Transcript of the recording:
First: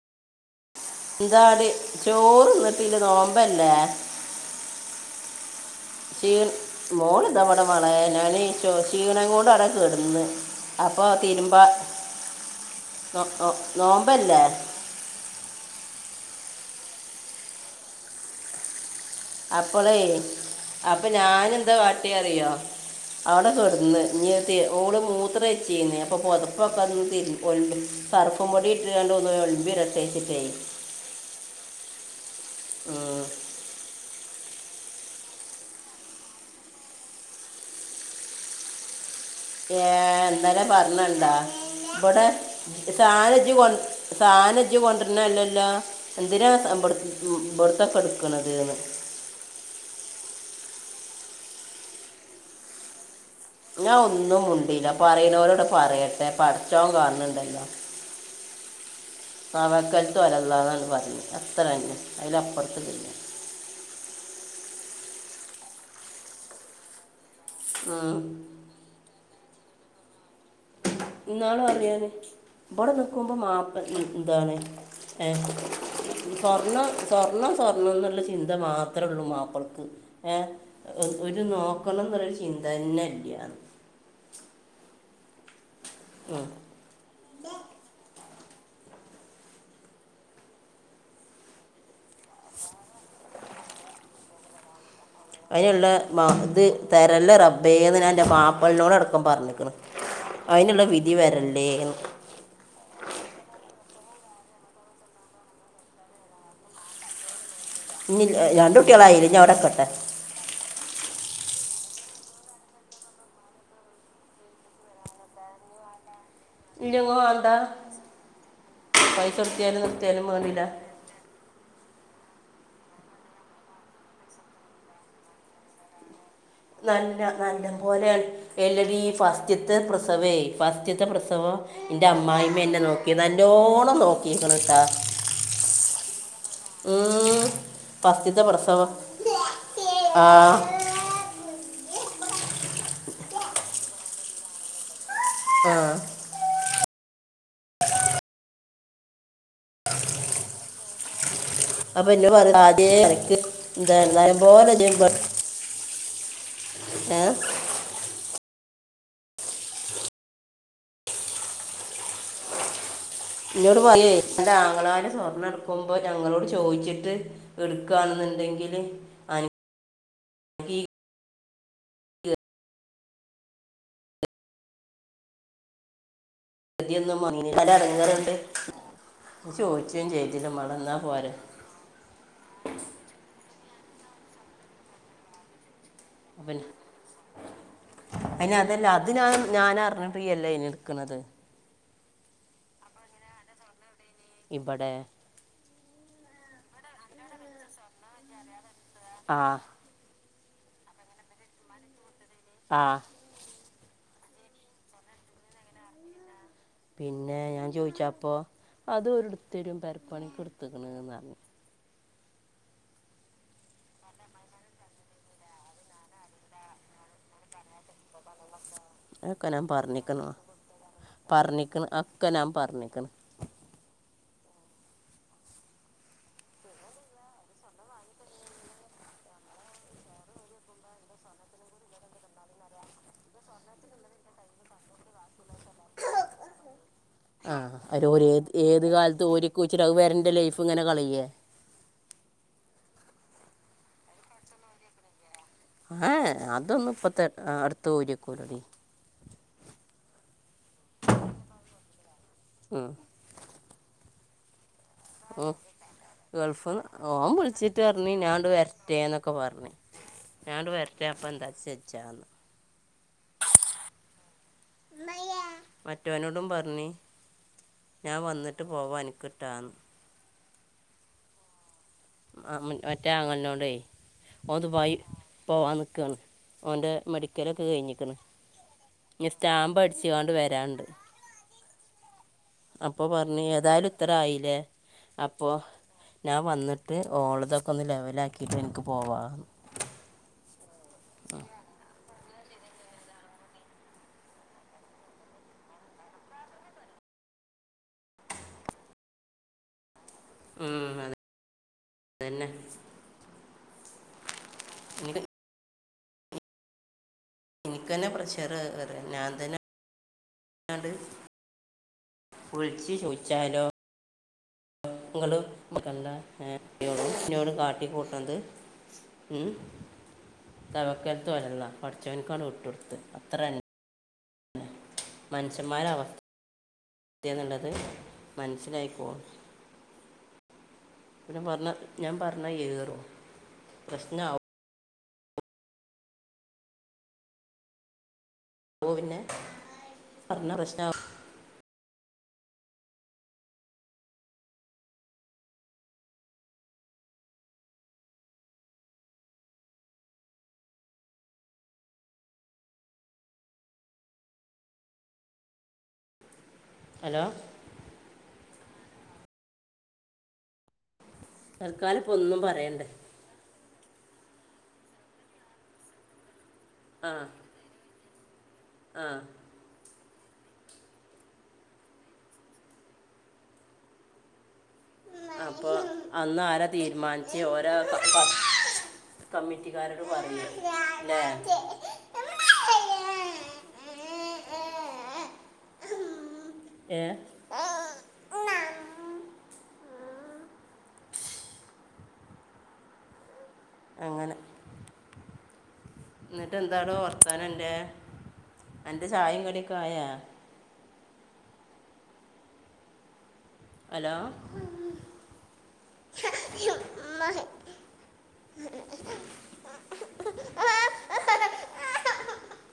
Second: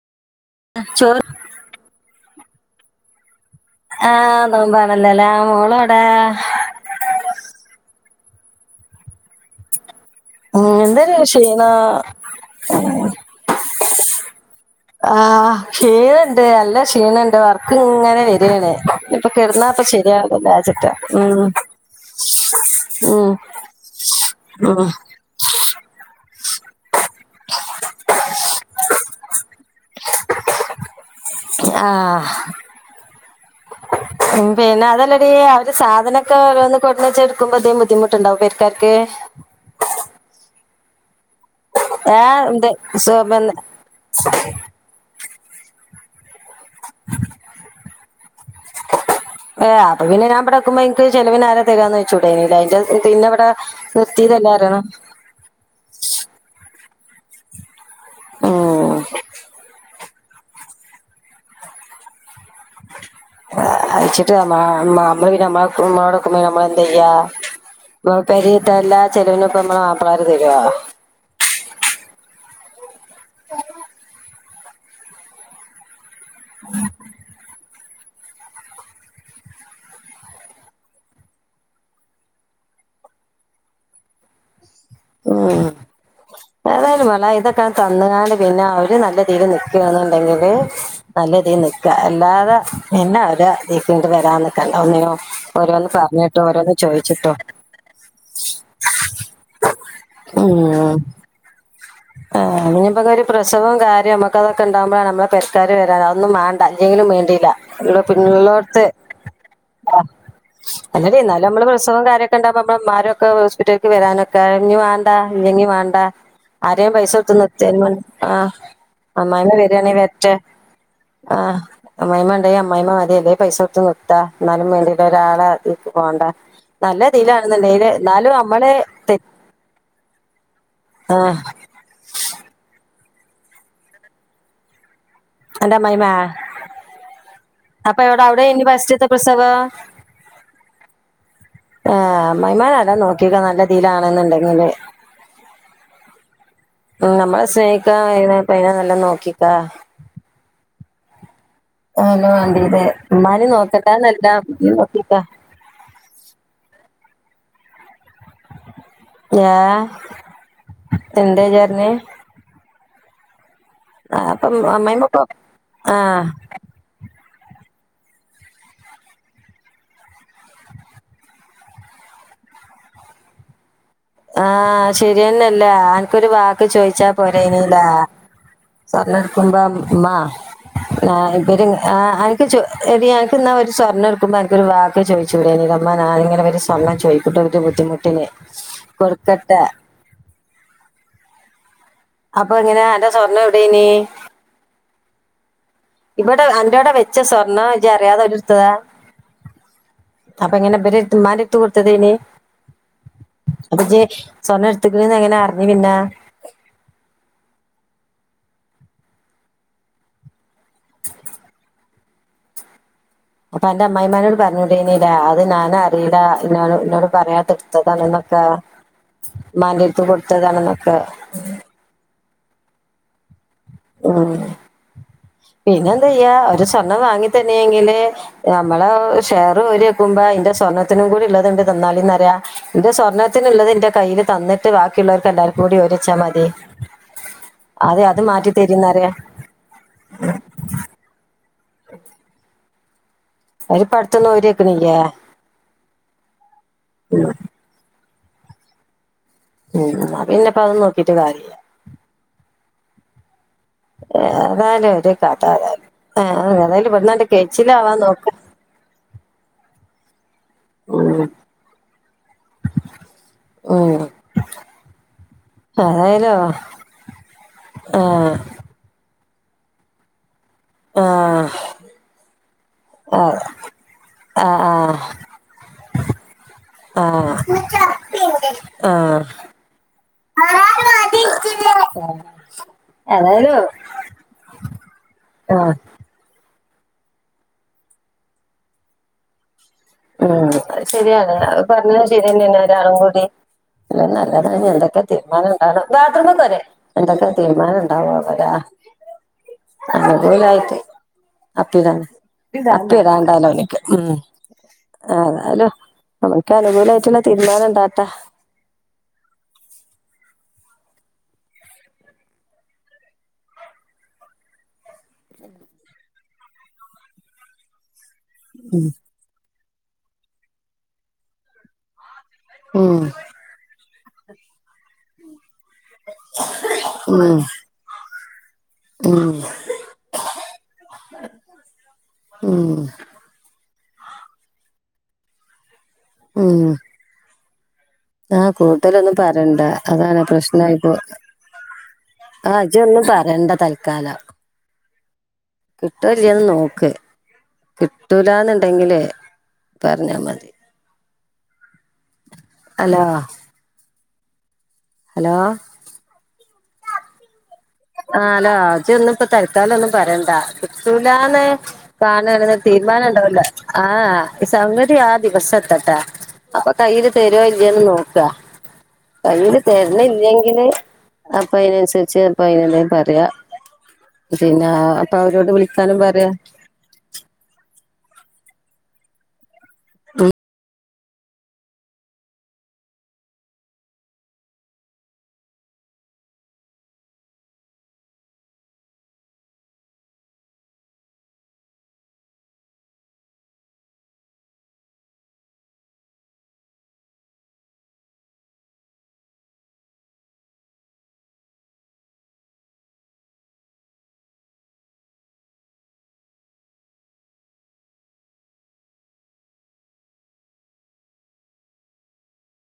ചോറ് എന്താടി ചോറ്ന്നിട്ടല് നോ [unintelligible] ആ നോമ്പാണല്ലോല്ലേ മോളോടാ [unintelligible] മോളെന്തവിടെ വളെ ഞാനെ [unintelligible] ഉം എന്താല ക്ഷീണാ നോ- നോ- നോമ്പല്ലേ ആ [unintelligible] ഉണ്ട് നല്ല ക്ഷീണുണ്ട് വർക്ക് ഇങ്ങനെ വരാണ് ഇപ്പൊ കിടന്നാപ്പ അപ്പോളേ ശരിയാവില്ല [unintelligible] അവിടെക്കെടന്ന് [unintelligible] ഉം. ഓള് മൂത്ര ഒയിച്ചീന്ന്‌ അപ്പൊ പൊതപ്പൊക്കെ ഒന്ന് [unintelligible] പറുപ്പും പൊടി ഇട്ട് രണ്ട്‌ന്ന ഒളുമ്പി ഇറട്ടച്ചിട്ടേ ആഹ ആ ഉം പിന്നെ അതല്ലടി അവര് സാധനൊക്കെ ഓരോന്ന് കൊടുന്ന് വെച്ച എടുക്കുമ്പോ അധികം ബുദ്ധിമുട്ടുണ്ടാവും പെരുക്കാക്ക് ഏ എന്താലെ പറഞ്ഞണ്ടാ ഏ ഇവിടെ ഇത് സോ- സാനജ്ജി കൊ സാനജ്ജി കൊണ്ടിരുന്നല്ല എന്തിനാ [unintelligible] ഏ അപ്പൊ [unintelligible] പിന്നെ ഞാൻ ഇവിടെ ചെലവിന് ആരാ തരുകന്ന് ചോദിച്ചുടെ അതിന്റെ ഇവിടെ ഞാ ഒന്നും നിർത്തിയതല്ലായിരുന്നു മുണ്ടില്ല പറയുന്നവരോടെ പറയട്ടെ പഠച്ചോൻ കാണണ്ടല്ലോ ഉം ആ വക്കാലത്ത വലല്ലാ എന്നാണ് പറഞ്ഞത് അത്രന്നെ അതില അപ്പുറത്ത ഇല്ല അയിച്ചിട്ട് നമ്മള് പിന്നെ നമ്മമ്മോടൊക്കുമ്പ നമ്മള എന്താ ചെയ്യാ ഇ പിന്നെ പരി ഇതെല്ലാ ചെിലവിനൊപ്പോ നമ്മള മാപ്പള ഇന്നാളു അറിയാന ഇവിടെ നിക്കുമ്പോ മാപ്പ അതാണ് ഏ സ്വർണ്ണ സ്വർണ്ണം സ്വര്‍ണ്ണം എന്നുള്ള ചിന്ത മാത്രേ ഉള്ളൂ മാപ്പിളക്ക് ഏ ഒരു നോക്കണം എന്നുള്ളൊരു ചിന്ത തന്നേടിയാണ് ഉം ഉം. ഏതായാലും മേല ഇതൊക്കെ കന്നുകാലി പിന്നെ അവര് നല്ല രീതി നിക്കണ ഇതുണ്ടെങ്കില് നല്ല രീതി നിക്കുക അല്ലാതെ നിന്ന ദ വീട്ടിലോട്ട് വരാന്‍ നിക്കണ്ടക്ക ഒന്നി അതിനുള്ള മ ഇത് തരല്ലെ റബ്ബേന്ന് ഞാ എന്റെ മാപ്പളേനോട് അടക്കം പറഞ്ഞു അയിനുള്ള വിധി വരല്ലേ അഞ്ഞപ്പെ ഒരു പ്രസവവും കാര്യവും നമുക്ക് അതൊണ്ടാകുമ്പോഴാണ് നമ്മള് പെരക്കാര് വരാ അതന്നും വേണ്ട ഇല്ലെങ്കിലും വേണ്ടീല്ല. ഇവിടെ ഇനി രണ്ടു പിന്നള്ളോത്ത കുട്ടികളായില്ല ഞാൻ അവിടെ കട്ടെ അല്ലഡീ നമ്മള് പ്രസവം കാര്യക്കെ ഉണ്ടാവുമ്പ നമ്മ ആരുംക്കെ ഹോസ്പിറ്റല്ക്ക് വരാനൊക്കെ ഇഞ് വേണ്ട ഇല്ലങ്ങി വേണ്ട. ആരെയും ഇല്ല പൈസ കൊത്ത എന്താ നിർത്തിയ ആ പൈസ അമ്മായിന്ന കൊടുത്തിയാലും ബരിയാണി നിർത്തിയാലും വേണ്ടില്ല ആ അമ്മായിയമ്മ [unintelligible] അമ്മായിയമ്മ മതിയല്ലേ പൈസ കൊത്ത് നിർത്ത എന്നാലും വേണ്ടിട്ട ഒരാളെ പോകേണ്ട നല്ല നല്ല പോലെ നമ്മള് എല്ലടി തെ- ഫസ്റ്റ്ത്ത പ്രസവേ ഫസ്റ്റ്ത്ത ആ പ്രസവം എന്റെ അമ്മായിമ്മ എന്നെ നോക്കി നല്ലോണം നോക്കിയേക്കണ് ട്ടാ എന്റ അമ്മായിയമ്മേ അപ്പ എവടാ അവിടെ ഫസ്റ്റത്തെ ആയിരുന്ന പ്രസവം ഫസ്റ്റ്ത്തെ പ്രസവം ആ [unintelligible] ആ അമ്മായിയമ്മഅന നോക്കിക്ക നല്ല രീയിലാണെന്നുണ്ടെങ്കില് ആ ഉ നമ്മളെ സ്നേഹിക്കാ അറിയണ പയ്യനെ നല്ല നോക്കിക്ക അപ്പം ആലോ എന്നോട് പറയും വണ്ടിതെ ആദ്യം എനിക്ക് ഉമ്മാന് എന്താണ് നോക്കട്ടെന്നല്ല നല്ല പോലെ നോക്കീട്ടാ ഏ ഏ എന്റെ ചേട്ടന് എന്നോട് പറയെ എന്റെ ആങ്ങളമാര് അമ്മായിമ്മപ്പൊ സ്വർണ്ണ എടുക്കുമ്പോ ആഹ് ഞങ്ങളോട് ചോദിച്ചിട്ട് എടുക്കാണെന്നുണ്ടെങ്കില് ആ ശരി തന്നല്ല ആന്‍ക്കൊരു വാ പൊതിയൊന്നും വന്നില്ല നല്ല എടങ്ങേറ്ണ്ട് [unintelligible] എടുക്കുമ്പം ഉമ്മാ പോരെ ആഹ് ഇവര് അഹ് അനക് ചു എടി അനക്ക് എന്നാ ഒരു സ്വർണം എട്ക്കുമ്പോ അനക്കൊരു വാക്ക് ചോയ്ച്ചൂടേനി [unintelligible] [unintelligible] ഞാനിങ്ങന അപ്പം ഇവര് സ്വർണം ചോയ്ക്കുട്ടോ [unintelligible] ബുദ്ധിമുട്ടിന് അതിന് ഞ കൊടുക്കട്ടെ ഞാന് അറിഞ്ഞു ഫ്രീ അല്ലേ അതിനു എട്‌ക്കണത് അപ്പൊ ഇങ്ങനെ അന്റെ സ്വർണ്ണം എവിടെയ്നീ ഇവിടെ ഇവിടെ, അന്റവിടെ വെച്ച സ്വർണ്ണം ഇജ്ജ് അറിയാതെ അവര് എടുത്തതാ. ആഹ് അപ്പ ഇങ്ങനെ ഇവര് ത് ഉമ്മാന്റട്ത്തു കൊടുത്തതായ്ന് ആഹ് [unintelligible] ജജ്ജ് സ്വർണ്ണം എട്‌ത്ത്ക്കണ്ന്ന് എങ്ങനെ അറിഞ്ഞു പിന്ന. പിന്നെ ഞാൻ ചോയിച്ചപ്പൊ, അത് ഓര് എട്‌ത്തരും പെരപ്പണിക്ക് എട്ത്ത്ക്കണ്ന്ന് പറഞ്ഞു. ഇപ്പ അന്റെ അമ്മായിമ്മേനോട് പറഞ്ഞൂടേനി ലേ അത് ഞാനറിയൂല എന്നോട്-എന്നോട് പറയാതെ എടുത്തതാണ്ന്ന് [unintelligible] അത് ഒക്കെ ഞാൻ പറഞ്ഞിക്കണ്. പറഞ്ഞിക്കണ് ഒക്കെ ഞാൻ പറഞ്ഞിക്കണ്. മ്ഹ് പിന്നെന്ത് ചെയ്യാ ഓര് സ്വർണ്ണം വാങ്ങി തന്നെയെങ്കില് നമ്മള ഷെയർ ഓര് വെക്കുമ്പോ അതിന്റെ സ്വാ സ്വർണത്തിനും കൂടി ഉള്ളത് എന്റെ തന്നാല് എന്നാ പറയാ ഇന്റെ സ്വർണത്തിനുള്ളത് ഇന്റെ കയ്യിൽ തന്നിട്ട് ബാക്കിയുള്ളവർക്ക് എല്ലാർ കൂടി ഒരെച്ചാ മതി. ആ അതെ ഒരു അത് ഒരു ഏത് മാറ്റി ഏത് തരീന്നറിയാ കാലത്ത് ഓരി [unintelligible] അത് വരെന്റെ ലൈഫ് ഇങ്ങനെ കളയേ ഓര് ഇപ്പ അടുത്തൊന്നും ഊരി വെക്കണില്ല. ആഹ് അതൊന്നും ഇപ്പത്തെ അടുത്ത് ഊരി വെക്കൂലടി. ഉം എന്നാ പിന്നെപ്പം അതും നോക്കിയിട്ട് കാര്യല്ല. ഏതാലും. ഉം, ഗൾഫി ഇവിടുന്നാണ്ട് ഓൻ വിളിച്ചിട്ട് കെയ്ച്ചിലാവാൻ പറഞ്ഞു ഞാൻ നോക്ക് അങ്ങട് വരട്ടെ എന്നൊക്കെ പറഞ്ഞു. ഞാനട്‌ വരട്ടെ ഉം അപ്പൊ എന്താ [unintelligible] ചെജ്ജാന്ന് ഉം ഏതായാലും മറ്റവനോടും പറഞ്ഞി ഞാൻ ആഹ് വന്നിട്ട് പോവാ അനക്- ട്ടാന്ന് ആഹ് ആ മ് മറ്റേ ആഹ് ആങ്ങളനോടെ ഓൻ ദുബായ് ആഹ് പോവാൻ നിക്കാണ് ഓൻ്റെ മെഡിക്കലൊക്കെ ആഹ് കഴിഞ്ഞിക്ക്ണ് ആഹ് ഇനി സ്റ്റാമ്പ് അടിച്ച്ങ്ങാണ്ട് വരാണ്ട് [unintelligible] അപ്പോ പറഞ്ഞ് ഏതായാലും ഇത്ര ആയില്ലേ അപ്പോ ആഹ് ഞാൻ വന്നി- ട്ട് ഓളതൊക്കെ ഒന്ന് ലെവലാക്കിയിട്ട് എനിക്ക് പോവാ ഉം അത് ശരിയാണ് അത് പറഞ്ഞത് ശരിതന്നെയാണ് ഒരാളും കൂടി- എല്ലാം നല്ലതന്നെ എന്തൊക്കെ തീരുമാനം ഉണ്ടാവ്ണെ ബാത്റൂമ് ക്കേറെ എന്തൊക്കെ തീരുമാനം ഉണ്ടാവ ആവോ ലേ അ [inaudible] അ അതോലായിട്ട് അപ്പിടാന് തന്നെ അപ്പിടാണ്ടോലോ ഓനിക്ക് ഉം എനിക്ക് ഏതായാലും നമുക്ക് അനുകൂലായിട്ടുള്ള- തീരുമാനം എനിക്ക് ഇണ്ടാവട്ടെ തന്നെ പ്രഷർ കേറാ ഞാൻ തന്നെ ണ്ട് വിളിച്ചു ചോദിച്ചാലോ ങ്ങളും എന്താ കുട്ട്യാളും എന്നോട് കാട്ടിക്കൂട്ട- ത് ഉം ഉം. തവക്കൽത്തു അലല്ലാഹ് പട - [unintelligible] ചോന്ക് അട് ഉം വിട്ടോട്ത് അത്ര തന്നെ [unintelligible] മനുഷ്യന്മാരവാം ഇത്യ [unintelligible] എന്നുള്ളത് മനസ്സിലായിക്കോളും ഉം ഉം പിന്നെ പറഞ്ഞു ഞാൻ പറഞ്ഞാ ഉം ഏറും പ്രശ്നാവും ഉം മ് ആഹ കൂട്തലൊന്നും പിന്നെ പറയണ്ട അതാണ് പറഞ്ഞ പ്രശ്നായിപ്പോ പ്രശ്നമാവും ആ അജ ഒന്നും പറയണ്ട തൽക്കാലം കിട്ട്വോല്ല്യേന്ന് നോക്ക് കിട്ടൂലാന്നുണ്ടെങ്കിലേ പറഞ്ഞാ മതി. അലോ ഹലോ ഹലോ ആ ഹലോ ജ് ഒന്നും ഇപ്പ തത്കാലം ഒന്നും പറയണ്ട ല്ലാന്ന് തൽക്കാലം ഇപ്പം കാണം ഒന്നും അങ്ങനെ പറയണ്ടേ തീരുമാനം ഉണ്ടാവില്ല. ആഹ് ഈ സൗകര്യം ആ ദിവസം എത്തട്ടാ അപ്പൊ കയ്യിയില് ആ തരുവോ ഇല്ലേന്ന് നോക്കുക. ആ കയ്യില് തരണില്ലെങ്കില് അപ്പൊ അതിനനുസരിച്ച് അപ്പൊ അയിന് എന്തേലും പറയാ പിന്നാ അപ്പൊ അവരോട് അപ്പോൾ വിളിക്കാനും പറയാ അന്ന് ആരാ തീരുമാനിച്ച് ഓരോ ക- കമ്മിറ്റിക്കാരോട് ഉം പറയും അല്ലേ ഏഹ് അങ്ങനെ എന്നിട്ട് എന്താട ഓർത്താന എൻറെ എന്റെ ചായയും കടിയൊക്കെ ആായാ ഹലോ [unintelligible]